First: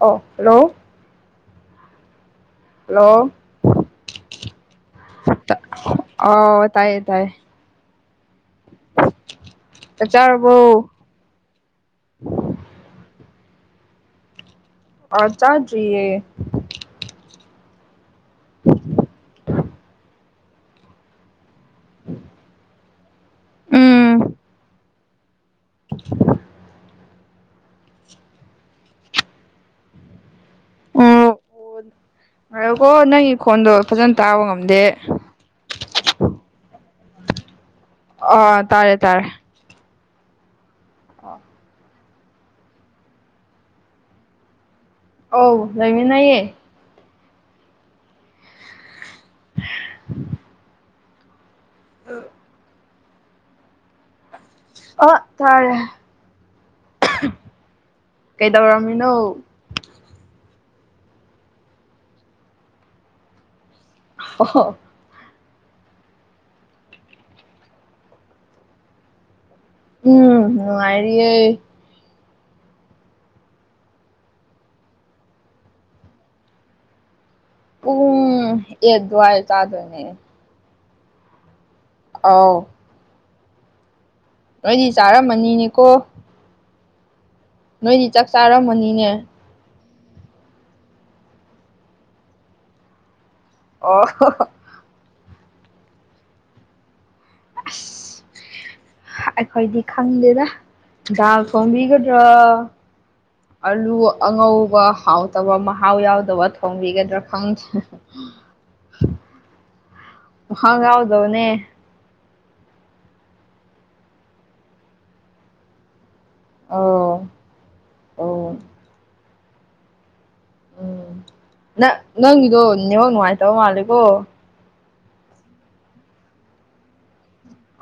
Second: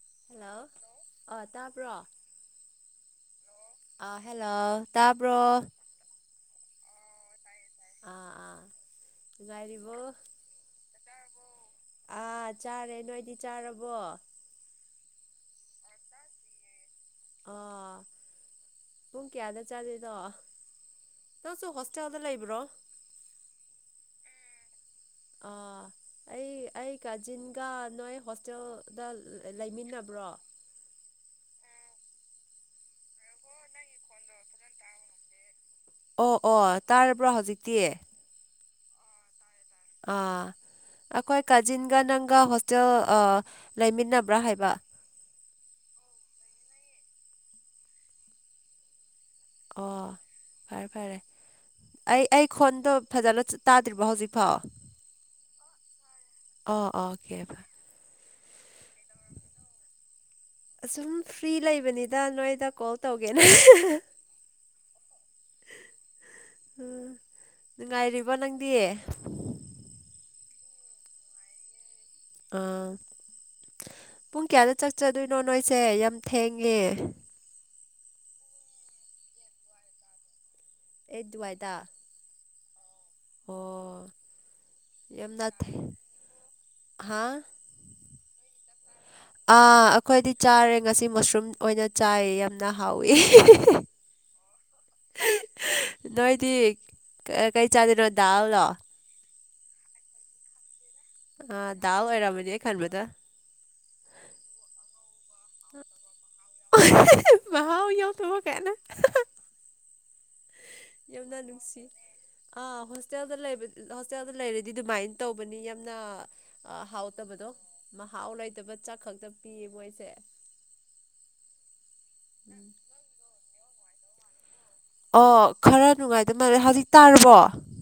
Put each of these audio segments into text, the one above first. ꯑꯣ ꯍꯜꯂꯣ ꯑ ꯇꯥꯕ꯭ꯔꯣ ꯍꯜꯂꯣ ꯑ ꯍꯦꯜꯂꯣ ꯇꯄ꯭ꯔꯣ ꯑꯣ ꯇꯥꯏꯌꯦ ꯇꯥꯏꯌꯦ ꯑꯥ ꯑꯥ ꯅꯨꯡꯉꯥꯏꯔꯤꯕꯣ ꯆꯔꯕꯣ ꯑꯥ ꯆꯥꯔꯦ ꯅꯣꯏꯗꯤ ꯆꯥꯔꯕꯣ ꯑ ꯆꯥꯠꯔꯤꯌꯦ ꯑꯥ ꯄꯨꯡ ꯀꯌꯥꯗ ꯆꯥꯗꯣꯏꯗꯣ ꯅꯪꯁꯨ ꯍꯣꯁꯇꯦꯜꯗ ꯂꯩꯕ꯭ꯔꯣ ꯎꯝ ꯑꯥ ꯑꯩ ꯑꯩ ꯀꯥꯖꯤꯟꯒ ꯅꯣꯏ ꯍꯣꯁꯇꯦꯜꯗ ꯂꯩꯃꯤꯟꯅꯕ꯭ꯔꯣ ꯑꯒꯣ ꯅꯪꯒꯤ ꯈꯣꯟꯗꯣ ꯐꯖꯅ ꯇꯥꯕ ꯉꯝꯗꯦ ꯑꯣ ꯑꯣ ꯇꯥꯔꯕ꯭ꯔꯣ ꯍꯧꯖꯤꯛꯇꯤ ꯑꯣ ꯇꯥꯔꯦ ꯇꯥꯔꯦ ꯑ ꯑꯩꯈꯣꯏ ꯀꯥꯖꯤꯟꯒ ꯅꯪꯒ ꯍꯣꯁꯇꯦꯜ ꯂꯩꯃꯤꯟꯅꯕ꯭ꯔꯥ ꯍꯥꯏꯕ ꯑꯧ ꯂꯩꯥꯃꯤꯟꯅꯩꯌꯦ ꯑꯣ ꯐꯔꯦ ꯐꯔꯦ ꯑꯩ ꯑꯩ ꯈꯣꯟꯗꯣ ꯐꯖꯟꯅ ꯇꯥꯗ꯭ꯔꯤꯕꯣ ꯍꯧꯖꯤꯛꯐꯥꯎ ꯑꯥ ꯇꯥꯔꯦ ꯑꯣ ꯑꯣꯀꯦ ꯀꯩꯗꯧꯔꯝꯃꯤꯅꯣ ꯑꯁꯨꯝ ꯐ꯭ꯔꯤ ꯂꯩꯕꯅꯤꯗ ꯅꯣꯏꯗ ꯀꯣꯜ ꯇꯧꯒꯦꯅ [unintelligible] ꯅꯨꯡꯉꯥꯏꯔꯤꯕꯥ ꯅꯪꯗꯤ ꯎꯝ ꯅꯨꯡꯉꯥꯏꯔꯤꯌꯦ ꯑꯥ ꯄꯨꯡ ꯀꯌꯥꯗ ꯆꯥꯛ ꯆꯥꯗꯣꯏꯅꯣ ꯅꯣꯏꯁꯦ ꯌꯥꯝ ꯊꯦꯡꯉꯦ ꯎꯝ ꯑꯦꯠ ꯗꯨꯋꯥꯏꯗ ꯆꯥꯗꯣꯏꯅꯦ ꯑꯦꯗ ꯗꯨꯋꯥꯥꯏꯗ ꯑꯥꯎ ꯑꯣ ꯅꯣꯏꯗꯤ ꯌꯥꯝꯅ ꯊꯦ ꯆꯥꯔꯝꯃꯅꯤꯅꯦꯀꯣ ꯍꯥꯥ ꯅꯣꯏꯗꯤ ꯆꯥꯛ ꯆꯥꯔꯝꯃꯅꯤꯅꯦ ꯑꯥ ꯑꯩꯈꯣꯏꯗꯤ ꯆꯥꯔꯦ ꯉꯁꯤ ꯃꯁꯔꯨꯝ ꯑꯣꯏꯅ ꯆꯥꯏ ꯌꯥꯝꯅ ꯍꯥꯎꯋꯤ [unintelligible] ꯅꯣꯏꯗꯤ ꯀꯩ ꯆꯥꯗꯣꯏꯅꯣ ꯗꯥꯜꯂꯣ ꯑꯩꯈꯣꯏꯗꯤ ꯈꯪꯗꯦꯗ ꯗꯥꯜ ꯑꯥ ꯗꯥꯜ ꯊꯣꯡꯕꯤꯒꯗ꯭ꯔꯥ ꯑꯣꯏꯔꯝꯃꯅꯤ ꯑꯩ ꯈꯟꯕꯗ ꯑꯂꯨ ꯑꯉꯧꯕ ꯍꯥꯎ ꯇꯕ ꯃꯍꯥꯎ ꯌꯥꯎꯗꯕ ꯊꯣꯡꯕꯤꯒꯗ꯭ꯔꯥ ꯈꯪꯗ‌ꯦ ꯃꯍꯥꯎ ꯌꯥꯎꯗꯕ ꯀꯥꯏꯅ ꯌꯥꯝꯅ ꯅꯨꯡꯁꯤ ꯑꯥ ꯍꯣꯁꯇꯦꯜꯗ ꯂꯩꯕ ꯍꯣꯁꯇꯦꯜꯗ ꯂꯩꯔꯗꯤ ꯑꯗꯨꯃꯥꯏ ꯇꯧꯕꯅꯤ ꯌꯥꯝꯅ ꯑꯧ ꯍꯥꯎꯇꯕꯗꯣ ꯃꯍꯥꯎ ꯑꯧ ꯂꯩꯇꯕ ꯆꯥꯛ ꯈꯛꯇ ꯄꯤꯌꯦ ꯃꯣꯏꯁꯦ ꯎꯝ ꯅꯪ ꯅꯪꯒꯤꯗꯣ ꯎꯝ ꯅꯦꯠꯋꯥꯛ ꯅꯨꯡꯉꯥꯏꯇꯕ ꯃꯥꯜꯂꯦꯀꯣ ꯑꯣ ꯈꯔ ꯅꯨꯡꯉꯥꯏꯇ ꯃꯥꯜꯂꯦ ꯍꯧꯖꯤꯛ ꯇꯥꯔꯕꯣ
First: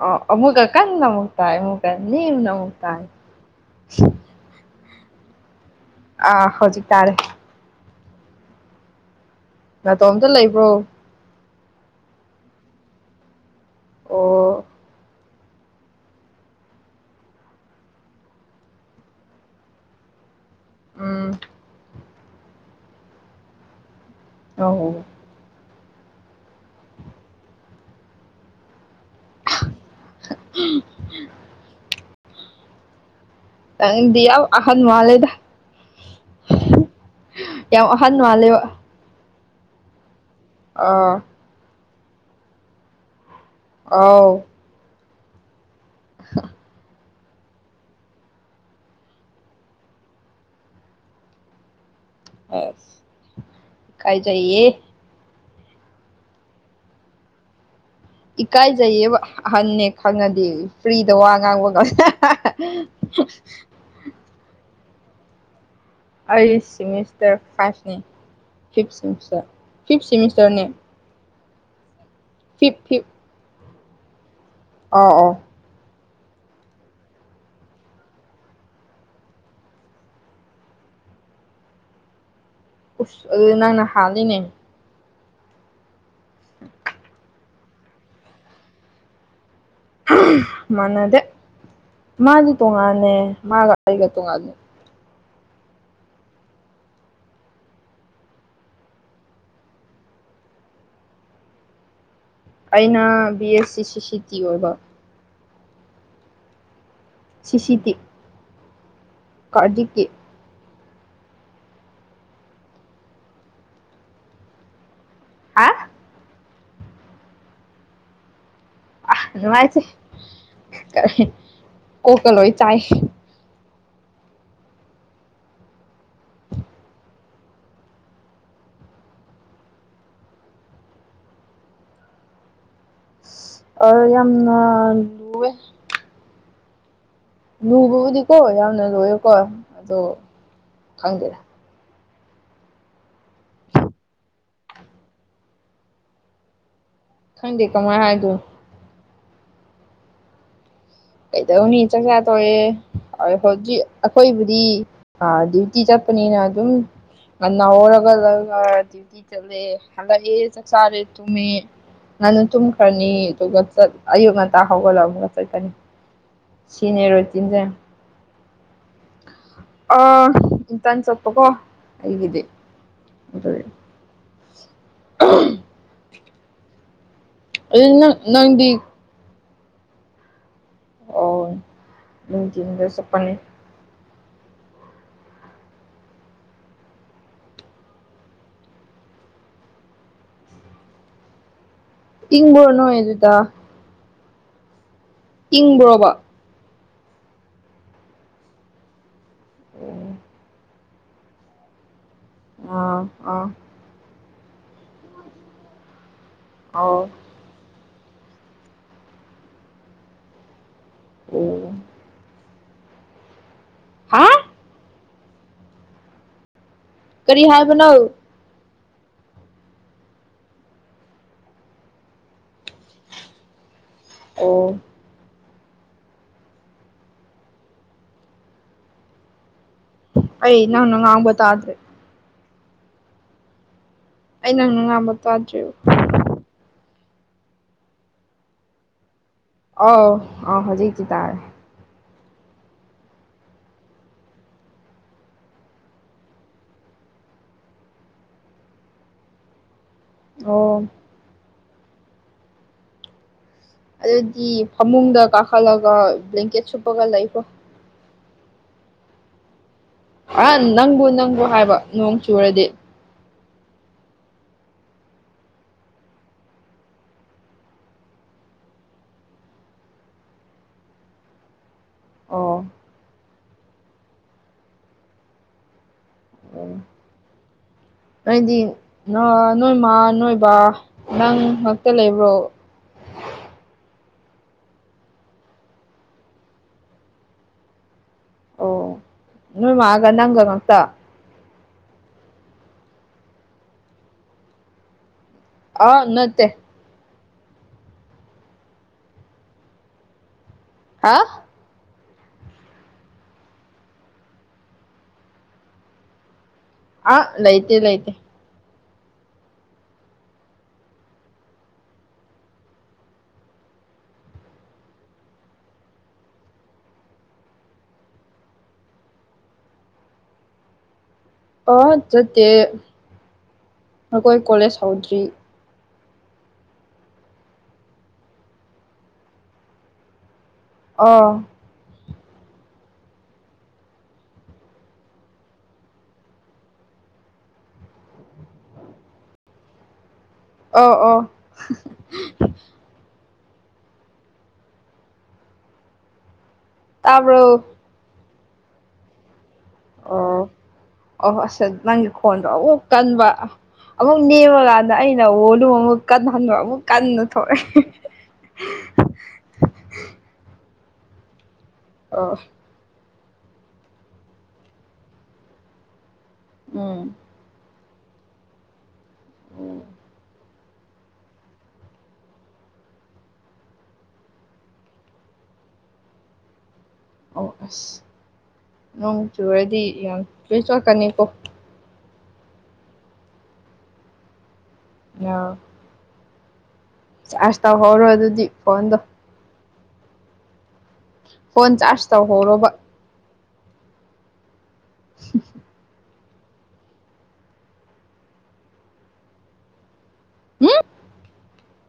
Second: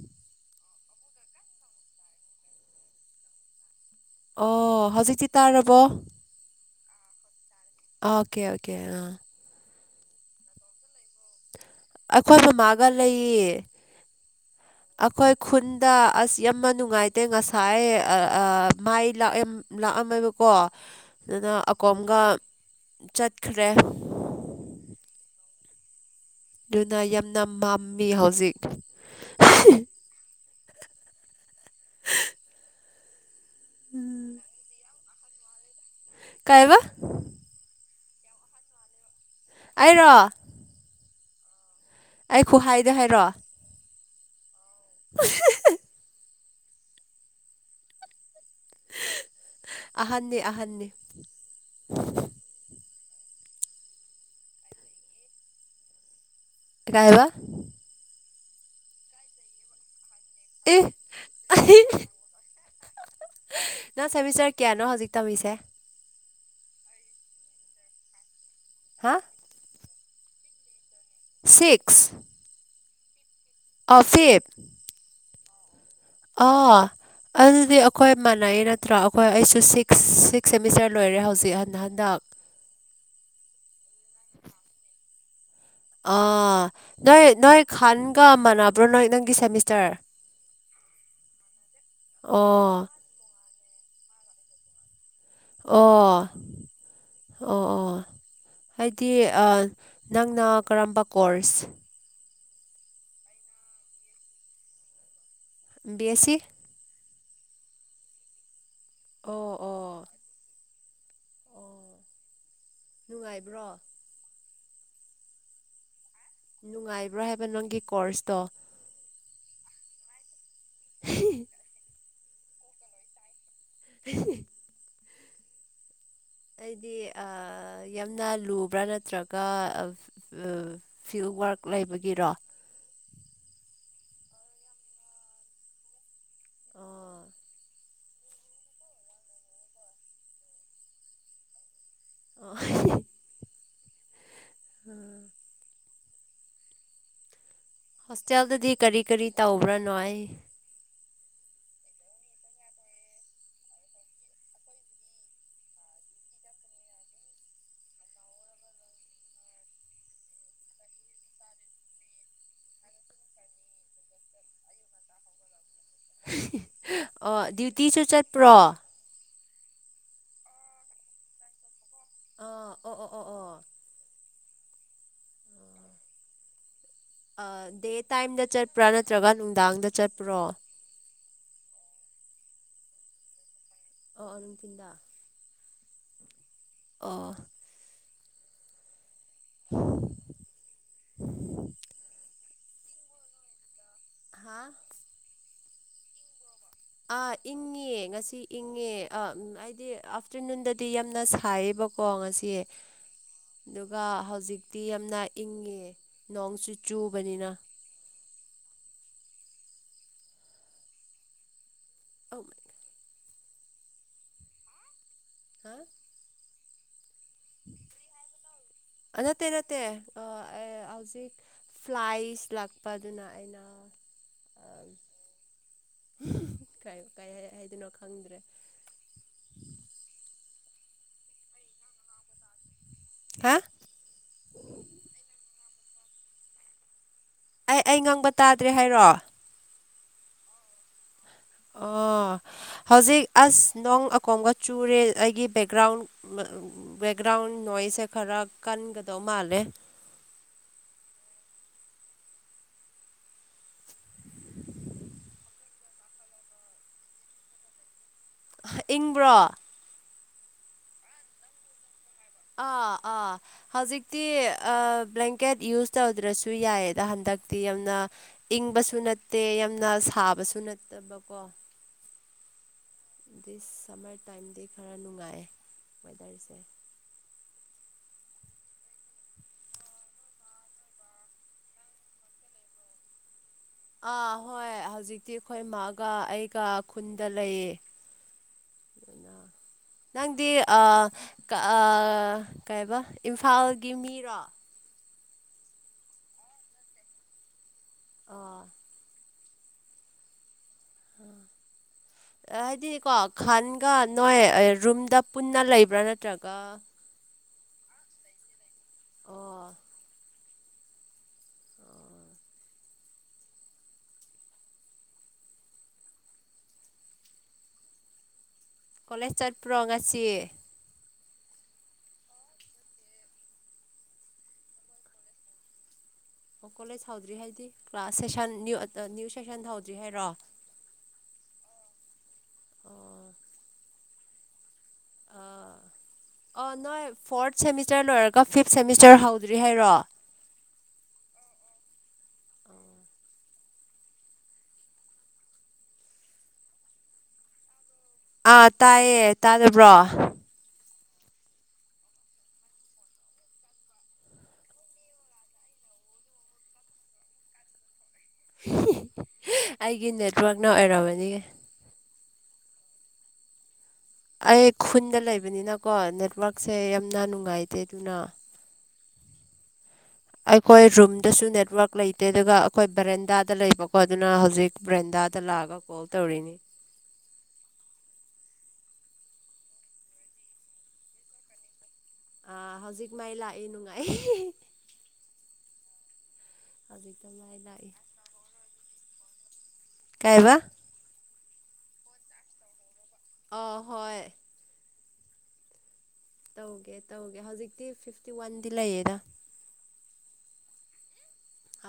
ꯑꯣꯃꯨꯒ ꯀꯟꯅ ꯑꯃꯨꯛ ꯇꯥꯏ ꯑꯃꯨꯀ ꯅ‌ꯦꯝꯅ ꯑꯃꯨꯛ ꯇꯥꯏ ꯑꯣ ꯍꯧꯖꯤꯛꯇꯤ ꯇꯥꯔꯕꯣ ꯑꯥ ꯍꯧꯖꯤꯛ ꯇꯥꯔꯦ ꯑꯣꯀꯦ ꯑꯣꯀꯦ ꯑ ꯅꯥꯇꯣꯝꯇ ꯂꯩꯕ꯭ꯔꯣ ꯑꯩꯈꯣꯏ ꯃꯥꯃꯥꯒ ꯂꯩꯌꯦ ꯑꯣ ꯑꯩꯈꯣꯏ ꯈꯨꯟꯗ ꯑꯁ ꯌꯥꯝꯅ ꯅꯨꯡꯉꯥꯏꯇꯦ ꯉꯁꯥꯏ ꯃꯥꯏ ꯂꯥꯛꯑ ꯂꯥꯛꯑꯝꯃꯦꯕꯀꯣ ꯎꯝ ꯑꯗꯨꯅ ꯑꯀꯣꯝꯒ ꯆꯠꯈ꯭ꯔꯦ ꯑꯣ ꯑꯗꯨꯅ ꯌꯥꯝꯅ ꯃꯝꯃꯤ ꯍꯧꯖꯤꯛ [unintelligible] ꯅꯪꯗꯤ ꯌꯥꯝ ꯑꯍꯟ ꯃꯥꯜꯂ‌ꯦꯗ ꯀꯥꯏꯕ ꯌꯥꯝ ꯑꯍꯟ ꯃꯥꯜꯂꯦꯕ ꯑꯩꯔꯣ ꯑꯥ ꯑꯩ ꯈꯨꯍꯥꯏꯗ ꯍꯥꯏꯔꯣ ꯑꯥꯎ [unintelligible] ꯑꯍꯟꯅꯦ ꯑꯍꯟꯅꯦ ꯑꯁ ꯢꯀꯥꯢꯖꯩꯌꯦ ꯢꯀꯥꯢꯕ ꯏꯀꯥꯏꯖꯩꯌꯦꯕ ꯑꯍꯟꯅꯦ ꯈꯪꯉ ꯗꯤ ꯑꯦ ꯐ꯭ꯔꯤꯗ ꯋꯥ ꯉꯥꯡꯕ ꯉꯝ ꯅꯪ ꯁꯦꯃꯤꯁꯇꯔ ꯀꯌꯥꯅꯣ ꯍꯧꯖꯤꯛ ꯇꯧꯔꯤꯁꯦ ꯑꯩ ꯁꯤꯃꯤꯁꯇꯔ ꯐꯥꯏꯚꯅꯦ ꯐꯤꯚ ꯍꯥ ꯁꯤꯃꯤꯁꯇꯔ ꯐꯤꯚ ꯁꯤꯃꯤꯁꯇꯔꯅꯤ ꯁꯤꯛꯁ ꯐꯤꯞ ꯐꯤꯞ ꯑ ꯐꯤꯞ ꯑꯥꯎ ꯑꯥꯎ ꯑꯥ ꯑꯗꯨꯗꯤ ꯑꯩꯈꯣꯏ ꯃꯥꯟꯅꯩ ꯅꯠꯇ꯭ꯔꯥ ꯑꯩꯈꯣꯏ ꯑꯩꯁꯨ ꯁꯤꯛꯁ ꯁꯤꯛꯁ ꯁꯦꯃꯤꯁꯇꯔ ꯂꯣꯏꯔꯦ ꯍꯧꯖꯤꯛ ꯍꯟ ꯍꯟꯗꯛ ꯎꯁ ꯑꯗꯨꯗꯤ ꯅꯪꯅ ꯍꯥꯜꯂꯤꯅꯦ ꯑ ꯅꯣꯏ ꯅꯣꯏ ꯈꯥꯟꯒ ꯃꯥꯟꯅꯕ꯭ꯔꯣ ꯅꯣꯏ ꯅꯪꯒꯤ ꯁꯦꯃꯤꯁ ꯃꯥꯟꯅꯗꯦ ꯃꯥꯗꯤ ꯑꯣ ꯇꯣꯡꯉꯥꯟꯅꯦ ꯃꯥꯒ ꯑꯩꯒ ꯇꯣꯡꯉꯥꯟꯅꯦ ꯑꯣ ꯑꯣ ꯑꯣ ꯍꯥꯏꯗꯤ ꯅꯪꯅ ꯀꯔꯝꯕ ꯀꯣꯔꯁ ꯑꯩꯅ ꯕꯤ ꯑꯦ ꯁꯤ ꯁꯤ ꯁꯤ ꯇꯤ ꯑꯣꯏꯕ ꯕꯤ ꯑꯦ ꯁꯤ ꯁꯤ ꯁꯤ ꯇꯤ ꯑꯣ ꯑꯣ ꯀꯥꯔꯗꯤꯛꯀꯤ ꯑꯣ ꯅꯨꯡꯉꯥꯏꯕ꯭ꯔꯣ ꯍꯥ ꯅꯨꯡꯉꯥꯏꯕ꯭ꯔꯣ ꯍꯥꯏꯕ ꯅꯪꯒꯤ ꯀꯣꯔꯁꯇꯣ ꯑ ꯅꯨꯡꯉꯥꯏꯇꯦ ꯀꯔꯤ ꯀꯣꯛꯀ ꯂꯣꯏ ꯆꯥꯛꯑꯦ [unintelligible] ꯑꯩꯗꯤ ꯌꯥꯝꯅ ꯂꯨꯕ꯭ꯔꯥ ꯅꯠꯇ꯭ꯔꯒ ꯐꯤꯜ ꯋꯥꯔꯛ ꯂꯩꯕꯒꯤꯔꯣ ꯑꯣ ꯌꯥꯝꯅ ꯂꯨꯋꯦ ꯑꯣ ꯂꯨꯕꯕꯨꯗꯤꯀꯣ ꯌꯥꯝꯅ ꯂꯣꯏꯌꯦ ꯀꯣ ꯑꯗꯣ ꯈꯪꯗꯦꯗ [unintelligible] ꯎꯝ ꯈꯣꯗꯦ ꯀꯃꯥꯢ ꯍꯣꯁꯇꯦꯜꯗꯗꯤ ꯀꯔꯤ ꯀꯔꯤ ꯇꯧꯕ꯭ꯔꯥ ꯅꯣꯢ ꯀꯩꯗꯧꯅꯤ ꯆꯥꯛꯆꯥ ꯇꯣꯛꯑꯦ ꯍꯧꯖꯤꯛ ꯑꯈꯣꯏꯕꯨꯗꯤ ꯑ ꯗ꯭ꯌꯨꯇꯤ ꯆꯠꯄꯅꯤꯅ ꯑꯗꯨꯝ ꯉꯟꯅ ꯍꯧꯔꯒ ꯗ꯭ꯌꯨꯇꯤ ꯆꯠꯂꯦ ꯍꯜꯂꯛꯑꯦ ꯆꯥꯛ ꯆꯥꯔꯦ ꯇꯨꯝꯃꯦ ꯉꯟꯅ ꯇꯨꯝꯈ꯭ꯔꯅꯤ ꯑꯗꯨꯒ ꯆꯠ ꯑꯌꯨꯛ ꯉꯟꯇꯥ ꯍꯧꯒꯠꯂ ꯑꯃꯨꯛꯀ ꯆꯠꯀꯅꯤ ꯁꯤꯅꯦ ꯑꯣ ꯔꯨꯇꯤꯟꯁꯦ ꯗ꯭ꯌꯨꯇꯤꯁꯨ ꯆꯠꯄ꯭ꯔꯣ ꯑ ꯏꯟꯇꯟ ꯆꯠꯄꯀꯣ ꯑꯩꯒꯤꯗꯤ ꯑꯥ ꯑꯣ ꯑꯣ ꯑꯣ ꯑꯣ ꯑꯗꯨꯒꯤ [unintelligible] ꯑꯥ ꯑꯗꯨ ꯗꯦ ꯅꯪ ꯇꯥꯏꯝꯗ ꯅꯪꯗꯤ ꯆꯠꯄ꯭ꯔꯥ ꯅꯠꯇ꯭ꯔꯒ ꯅꯨꯡꯗꯥꯡꯗ ꯆꯠꯄ꯭ꯔꯣ ꯑꯣ ꯅꯨꯡꯗꯤꯟꯗ ꯆꯠꯄꯅꯤ ꯑꯣ ꯑꯣ ꯅꯨꯡꯗꯤꯟꯗ ꯑꯣ [inaudible] ꯢꯪꯕ꯭ꯔꯣ ꯅꯣꯏ ꯑꯗꯨꯗ ꯍꯥ ꯏꯪꯕ꯭ꯔꯣꯕ ꯑ ꯏꯪꯉꯤꯌꯦ ꯉꯁꯤ ꯏꯪꯉꯦ ꯑ ꯍꯥꯏꯗꯤ ꯑꯥꯐꯇꯔꯅꯨꯟꯗ ꯇꯤ ꯌꯥꯝꯅ ꯁꯥꯏꯌꯦꯕꯀꯣ ꯉꯁꯤ ꯑꯥ ꯑꯥ ꯑꯗꯨꯒ ꯍꯧꯖꯤꯛꯇꯤ ꯌꯥꯝꯅ ꯏꯪꯉꯦ ꯅꯣꯡꯁꯨ ꯑꯣ ꯆꯨꯕꯅꯤꯅ ꯑꯣ ꯑꯧ ꯍꯥ ꯍꯥ ꯀꯔꯤ ꯍꯥꯏꯕꯣꯂꯣ ꯅꯠꯇꯦ ꯅꯠꯇꯦ ꯍꯧꯖꯤꯛ ꯐ꯭ꯂꯥꯏꯁ ꯂꯥꯛꯄꯗꯨꯅ ꯑꯩꯅ ꯑꯣ ꯀ ꯍꯥꯏꯗꯣꯏꯅꯣ ꯈꯪꯗ꯭ꯔꯦ ꯑꯩ ꯅꯪ ꯉꯥꯡꯕꯠꯇꯥꯗ꯭ꯔꯦ ꯍꯥ ꯑꯩ ꯅꯪꯅ ꯉꯥꯡꯕ ꯇꯥꯗ꯭ꯔꯤ ꯑꯩ ꯑꯩ ꯉꯪꯕ ꯇꯥꯗ꯭ꯔꯦ ꯍꯥꯏꯔꯣ ꯑꯥꯎ ꯑꯥ ꯍꯧꯖꯤꯛꯀꯤꯇꯥꯔꯦ ꯑꯣ ꯍꯧꯖꯤꯛ ꯑꯁ ꯅꯣꯡ ꯑꯀꯣꯝꯒ ꯆꯨꯔꯦ ꯑꯩꯒꯤ ꯕꯦꯛꯒ꯭ꯔꯥꯎꯟ ꯕꯦꯛꯒ꯭ꯔꯥꯎꯟ ꯅꯣꯏꯁꯁꯦ ꯈꯔ ꯀꯟꯒꯗꯧ ꯃꯥꯜꯂꯦ ꯑꯣ ꯑꯗꯨꯗꯤ ꯐꯃꯨꯡꯗ ꯀꯥꯈꯠꯂꯒ ꯕ꯭ꯂꯦꯡꯀꯦꯠ ꯁꯨꯞꯄꯒ ꯂꯩꯈ꯭ꯔꯣ ꯍ ꯏꯪꯕ꯭ꯔꯣ ꯑ ꯅꯪꯕꯨ ꯅꯪꯕꯨ ꯍꯥꯏꯕ ꯅꯣꯡ ꯆꯨꯔ ꯑꯥ ꯑꯥ ꯍꯧꯖꯤꯛꯇꯤ ꯕ꯭ꯂꯦꯡꯀꯦꯠ ꯌꯨꯁ ꯇꯧꯗ꯭ꯔꯁꯨ ꯌꯥꯏꯌꯦꯗ ꯍꯟꯗꯛꯇꯤ ꯌꯥꯝꯅ ꯏꯪꯕꯁꯨ ꯅꯠꯇꯦ ꯌꯥꯝꯅ ꯁꯥꯕꯁꯨ ꯅꯠꯇꯕ ꯀꯣ ꯑꯣ ꯗꯤ ꯁꯝꯃꯔ ꯇꯥꯏꯝꯗꯤ ꯈꯔ ꯅꯨꯡꯉꯥꯏ ꯋꯦꯗꯔꯁ [inaudible] ꯅꯣꯗꯤ ꯅꯣꯏꯃ ꯅꯣꯏꯕ ꯅꯪ ꯉꯥꯛꯇ ꯂꯩꯕ꯭ꯔꯣ ꯑꯥ ꯍꯣꯏ ꯍꯧꯖꯤꯛꯇꯤ ꯑꯩꯈꯣꯏꯃꯒ ꯑꯩꯒ ꯈꯨꯟꯗ ꯂꯩꯌꯦ ꯑꯣ ꯅꯣꯏ ꯃꯥꯒ ꯅꯪꯒ ꯅꯪꯗꯤ ꯉꯛꯇ ꯑ ꯀꯑꯥ ꯀꯩꯕ ꯏꯝꯐꯥꯜꯒꯤ ꯃꯤꯔꯣ ꯑꯥ ꯅ ꯇ ꯑ ꯍꯥ ꯍꯥꯏꯗꯤ ꯀꯣ ꯈꯥꯟꯒ ꯅꯣꯏ ꯔꯨꯝꯗ ꯄꯨꯟꯅ ꯂꯩꯕ꯭ꯔꯥ ꯅꯠꯇ꯭ꯔꯒ ꯑ ꯂ ꯂꯩꯇ ꯂ ꯂꯩꯇ ꯑꯣ ꯑꯣ ꯀꯣꯂꯦꯖ ꯆꯠꯄ꯭ꯔꯣ ꯉꯁꯤ ꯆꯠꯇꯦ ꯑꯩꯈꯣꯏ ꯀꯣꯂꯦꯖ ꯍꯧꯗ꯭ꯔꯤ ꯑꯣ ꯀꯣꯂꯦꯖ ꯍꯧꯗ꯭ꯔꯤ ꯍꯥꯏꯗꯤ ꯀ꯭ꯂꯥꯁ ꯁꯁꯟ ꯅ꯭ꯌꯨ ꯁꯦꯁꯟ ꯍꯧꯗ꯭ꯔꯤ ꯍꯥꯏꯔꯣ ꯑ ꯑꯥ ꯑꯣ ꯅꯣꯏ ꯐꯣꯔꯠ ꯁꯦꯃꯤꯁꯇꯔ ꯂꯣꯏꯔꯒ ꯐꯤꯞ ꯁꯦꯃꯤꯁꯇꯔ ꯍꯧꯗ꯭ꯔꯤ ꯍꯥꯏꯔꯣ ꯑ ꯑꯣ ꯇꯥꯕ꯭ꯔꯣ ꯑꯥ ꯇꯥꯏꯌꯦ ꯇꯥꯗꯕ꯭ꯔꯣ ꯑꯣꯣꯁꯦ ꯅꯪ ꯀꯣꯟ꯭ꯔꯣ ꯑꯣ ꯀꯟꯕ ꯑꯃꯨꯛ ꯅꯦꯝꯃꯀꯥꯟꯗ ꯑꯩꯅ ꯑꯣꯗꯨ ꯑꯃꯨꯛ ꯀꯟꯍꯟꯕ ꯑꯃꯨꯛ ꯀꯟꯅ ꯊꯣꯛꯂꯛꯑꯦ ꯑꯩꯒꯤ ꯅꯦꯠꯋꯛꯅ ꯑꯣꯏꯝꯔꯕꯅꯤ ꯑꯥ ꯑꯩ ꯈꯨꯟꯗ ꯂꯩꯕꯅꯤꯅꯀꯣ ꯅꯦꯠꯋꯔꯛꯁꯦ ꯎꯝ ꯌꯥꯝꯅ ꯅꯨꯡꯉꯥꯏꯇꯦ ꯑꯗꯨꯅ ꯑꯩꯈꯣꯏ ꯔꯨꯝꯗꯁꯨ ꯅꯦꯠꯋꯔꯛ ꯂꯩꯇꯦ ꯑꯗꯨꯒ ꯑꯩꯈꯣꯏ ꯕ꯭ꯔꯦꯟꯗꯥꯗ ꯂꯩꯕꯀꯣ ꯑꯗꯨꯅ ꯍꯧꯖꯤꯛ ꯕ꯭ꯔꯦꯟꯗꯥꯗ ꯂꯥꯛꯑꯒ ꯀꯣ ꯇꯧꯔꯤꯅꯤ ꯑꯣ ꯑꯁ ꯅꯣꯡ ꯆꯨꯔꯗꯤ ꯌꯥꯝ ꯂꯣꯏ ꯆꯣꯛꯀꯅꯤꯀꯣ ꯑꯥ ꯍꯧꯖꯤꯛ ꯃꯩ ꯂꯥꯛꯑꯦ ꯅꯨꯡꯉꯥꯏ [unintelligible] ꯌꯥ ꯍꯧꯖꯤꯛꯇ ꯃꯥꯏ ꯆꯥꯔꯖ ꯂꯥꯛꯏ ꯇꯧꯍꯧꯔꯣ ꯑꯗꯨꯗꯤ ꯐꯣꯟꯗꯣ ꯀꯥꯏꯕ ꯐꯣꯟ ꯆꯥꯔꯖ ꯇꯧꯍꯧꯣꯔꯕ ꯑꯍꯣꯏ [inaudible] ꯇꯧꯒꯦ ꯇꯧꯒꯦ ꯍꯧꯖꯤꯛꯇꯤ ꯐꯤꯞꯇꯤ ꯋꯥꯟꯗꯤ ꯂꯩꯌꯦꯗ ꯍꯥ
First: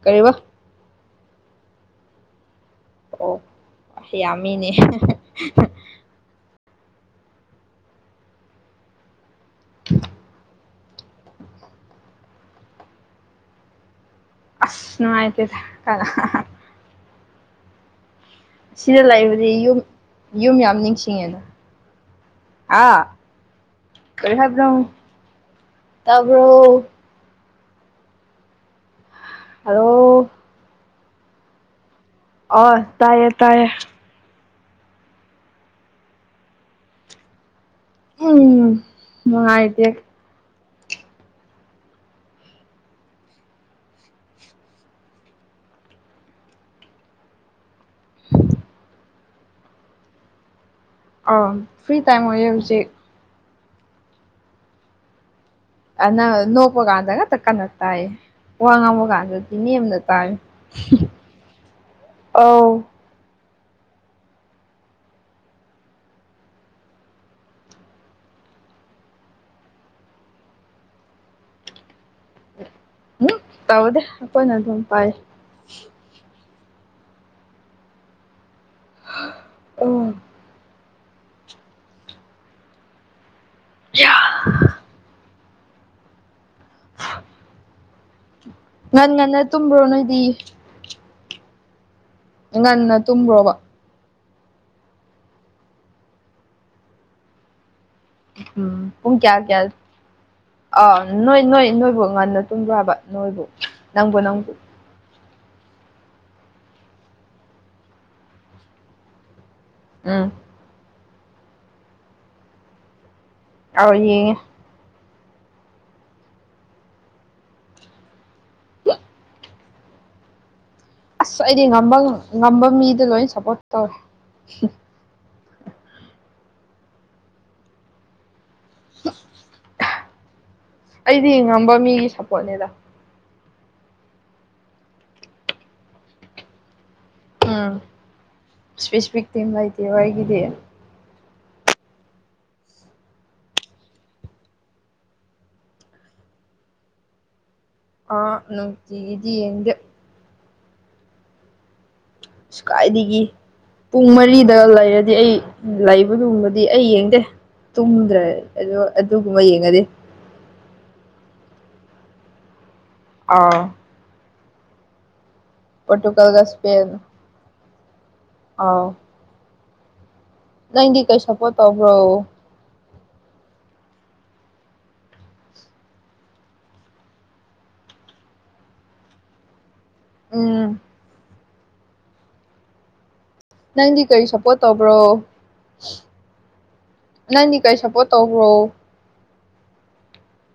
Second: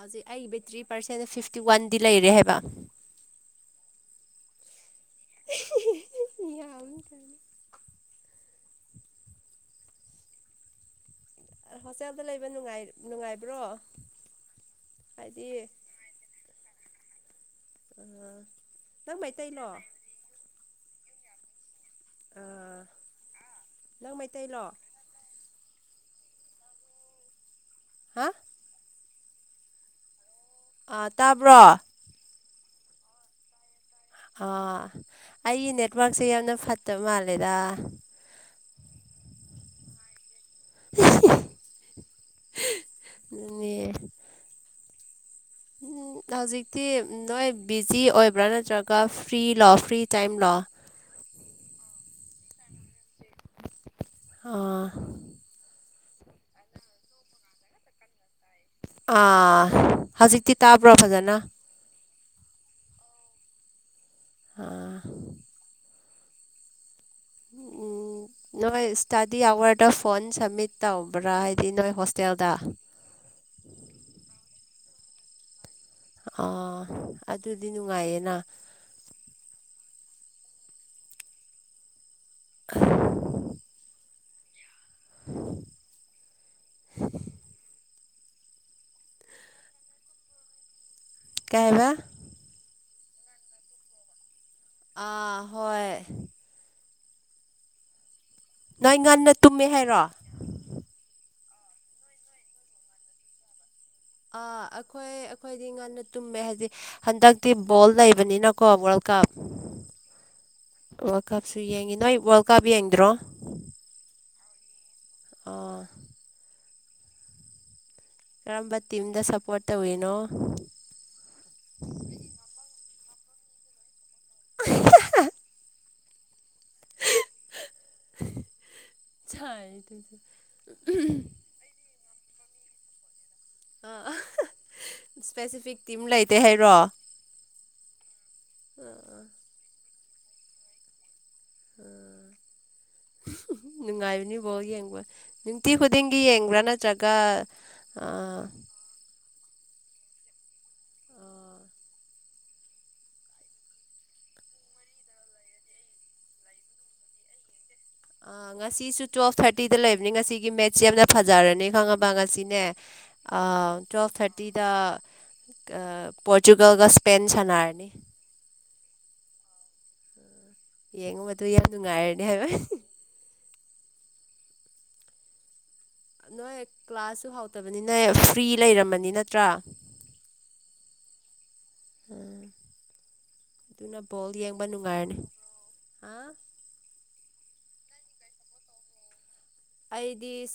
ꯍꯧꯖꯤꯛ ꯑꯩꯒꯤ ꯕꯦꯇ꯭ꯔꯤ ꯄꯥꯔꯁꯦꯟ ꯐꯤꯐꯇꯤ ꯋꯥꯟꯗꯤ ꯂꯩꯔꯦ ꯍꯥꯏꯕ ꯑꯣ ꯌꯥꯝꯃꯤꯅꯦ [unintelligible] ꯌꯥ ꯀꯅꯤ [unintelligible] ꯍꯣꯁꯇꯦꯜꯗ ꯂꯩꯕ ꯅꯨꯡꯉꯥꯏ ꯅꯨꯡꯉꯥꯏꯕ꯭ꯔꯣ ꯑꯁ ꯍꯥꯏꯗꯤ ꯅꯨꯡꯉꯥꯏꯇꯦꯊ ꯀꯅꯥꯅ ꯑꯉꯥꯡ ꯁꯤꯗ ꯂꯩꯏꯕꯗꯤ ꯌꯨꯝ ꯌꯨꯝ ꯌꯥꯝ ꯅꯤꯡꯁꯤꯡꯉꯦꯅ ꯑ ꯅꯪ ꯀꯔꯤ ꯃꯩꯇꯩꯂꯣ ꯍꯥꯏꯕꯅꯣ ꯇꯥꯕ꯭ꯔꯣ ꯍꯥ ꯍꯜꯑꯣ ꯑꯥ ꯇꯥꯕ꯭ꯔꯣ ꯑꯣꯏ ꯇꯥꯏꯌꯦ ꯇꯥꯏꯌꯦ ꯑꯥ ꯑꯩꯒꯤ ꯅꯦꯠꯋꯥꯔꯛꯁꯦ ꯌꯥꯝꯅ ꯐꯠꯇꯕ ꯃꯥꯜꯂꯦꯗ ꯎꯝ ꯍꯥꯏꯇꯦ ꯑ ꯍꯧꯖꯤꯛꯇꯤ ꯅꯣꯏ ꯕꯤꯖꯤ ꯑꯣꯏꯕ꯭ꯔꯥ ꯅꯠꯇ꯭ꯔꯒ ꯐ꯭ꯔꯤ ꯂꯣ ꯐ꯭ꯔꯤ ꯇꯥꯏꯝꯂꯣ ꯑꯥ ꯐ꯭ꯔꯤ ꯇꯥꯏꯝ ꯑꯣꯏꯌꯦ ꯍꯧꯖꯤꯛ ꯑꯥ ꯑꯅ ꯅꯣꯛꯄꯒꯥꯟꯗꯒ ꯇ ꯀ ꯅꯠꯇꯑ ꯋꯥ ꯉꯥꯡꯝꯕ ꯑꯥ ꯀꯥꯟꯗꯗꯤꯅꯤ ꯅꯦꯝꯅ ꯇꯥꯏ ꯍꯧꯖꯤꯛꯇꯤ ꯇꯥꯕ꯭ꯔꯣ ꯐꯖꯅ ꯑꯧ ꯑꯥ [inaudible] ꯎꯝ ꯅꯣꯏ ꯏꯁꯇꯥꯗꯤ ꯑꯋꯥꯔꯗ ꯐꯣꯟ ꯁꯃꯤꯠ ꯇꯧꯕ꯭ꯔꯥ ꯍꯥꯏꯗꯤ ꯅꯣꯏ ꯍꯣꯁꯇꯦꯜꯗ ꯎꯍꯨꯝ ꯇꯧꯗꯦ ꯑꯈꯣꯏꯅ ꯑꯗꯨꯝ ꯄꯥꯏ ꯑꯥ ꯑꯗꯨꯗꯤ ꯅꯨꯡꯉꯥꯏꯌꯦꯅ ꯑꯝ ꯈ ꯌꯥꯌꯥ ꯎꯝ ꯉꯟ ꯉꯟꯅ ꯇꯨꯝꯕ꯭ꯔꯣ ꯅꯣꯏꯗꯤ ꯀꯩꯏꯕ ꯉꯟꯅ ꯇꯨꯝꯕ꯭ꯔꯣꯕ ꯑꯥ ꯍꯣꯏ ꯎꯝ ꯅꯣꯏ ꯄꯨꯡ ꯉꯟꯅ ꯀꯌꯥ ꯀꯌꯥ ꯇꯨꯝꯃꯦ ꯍꯥꯏꯔꯣ ꯑ ꯅꯣꯏ ꯅꯣꯏ ꯅꯣꯏꯕꯨ ꯉꯟꯅ ꯇꯨꯝꯕ꯭ꯔꯕ ꯅꯣꯏꯕꯨ ꯅꯪꯕꯨ ꯅꯪꯕꯨ ꯑꯥ ꯑꯈꯣꯏ ꯑꯈꯣꯏꯅꯤ ꯉꯟꯅ ꯇꯨꯝꯃꯦ ꯍꯥꯏꯗꯤ ꯍꯟꯗꯛꯇꯤ ꯕꯣꯜ ꯂꯩꯕꯅꯤꯅꯀꯣ ꯋꯥꯔꯜ ꯀꯞ ꯎꯝ ꯋꯥꯔꯜ ꯀꯞꯁꯨ ꯌꯦꯡꯉꯤ ꯅꯣꯏ ꯋꯥꯔꯜ ꯀꯞ ꯌꯦꯡꯗ꯭ꯔꯣ ꯑꯧ ꯌꯦꯡꯉꯦ ꯑꯥ ꯀꯔꯝꯕ ꯇꯤꯝꯗ ꯁꯞꯄꯣꯔꯠ ꯇꯧꯋꯤꯅꯣ ꯑꯁ ꯑꯩꯗꯤ ꯉꯝꯕ ꯉꯝꯕ ꯃꯤꯗ ꯂꯣꯏ ꯁꯞꯄꯣꯔꯠ ꯇꯧꯏ [unintelligible] ꯑꯩꯗꯤ ꯉꯝꯕ ꯃꯤꯒꯤ ꯁꯞꯄꯣꯔꯠꯅꯤꯗ ꯑ ꯏꯁꯄꯦꯁꯤꯐꯤꯛ ꯇꯤꯝ ꯂꯩꯇꯦ ꯍꯥꯏꯔꯣ ꯎꯝ ꯑꯥ ꯏꯁꯄꯦꯁꯤꯐꯤꯛ ꯇꯤꯝ ꯂꯩꯇꯦꯕ ꯑꯩꯒꯤꯗꯤ [inaudible] ꯍꯨꯝ ꯅꯨꯡꯉꯥꯏꯕꯅꯤ ꯕꯣꯜ ꯌꯦꯡꯕ ꯅꯨꯡꯇꯤ ꯈꯨꯗꯤꯡꯒꯤ ꯌꯦꯡꯕ꯭ꯔꯥ ꯅꯠꯇ꯭ꯔꯒ ꯑ ꯑꯥ ꯅꯨꯡꯇꯤꯒꯤꯗꯤ ꯌꯦꯡꯗ‌ꯦ ꯏꯁ ꯀꯥꯏꯗꯒꯤ ꯄꯨꯡ ꯃꯔꯤꯗ ꯂꯩꯔꯗꯤ ꯑꯩ ꯂꯩꯕꯗꯨꯨꯝꯕꯗꯤ ꯑꯩ ꯌꯦꯡꯗꯦ ꯇꯨꯝꯗ꯭ꯔꯦ ꯑꯗꯨ ꯉꯁꯤꯁꯨ ꯇꯨꯋꯦꯜꯞ ꯑꯗꯨꯒꯨꯝꯕ ꯊꯥꯔꯇꯤꯗ ꯌꯦꯡꯉꯗꯤ ꯂꯩꯕꯅꯤ ꯉꯁꯤꯒꯤ ꯃꯦꯠꯁ ꯌꯥꯝꯅ ꯐꯖꯔꯅꯤ ꯈꯪꯉꯕ ꯉꯁꯤꯅꯦ ꯑ ꯑꯥ ꯇ꯭ꯋꯦꯜꯐ ꯊꯥꯔꯇꯤꯗ ꯄꯣꯔꯇꯨꯒꯜꯒ ꯁꯄꯦꯟ ꯁꯟꯅꯔꯅꯤ ꯑꯥꯎ ꯅꯪꯗꯤ ꯀꯩ ꯁꯞꯄꯣꯔꯠ ꯇꯧꯕ꯭ꯔꯣ ꯑ ꯅꯣꯏ ꯀ꯭ꯂꯥꯁꯁꯨ ꯍꯥꯎꯇꯕꯅꯤ ꯐ꯭ꯔꯤ ꯂꯩꯔꯃꯅꯤ ꯅꯠꯇ꯭ꯔꯥ ꯎꯝ ꯎꯝ ꯅꯪꯗꯤ ꯀꯔꯤ ꯁꯞꯄꯣꯔꯠ ꯇꯧꯕ꯭ꯔꯣ ꯍꯥ ꯅꯪꯗꯤ ꯀꯩ ꯁꯞꯄꯣꯔꯠ ꯇꯧꯕ꯭ꯔꯣ ꯑꯩꯗꯤꯁ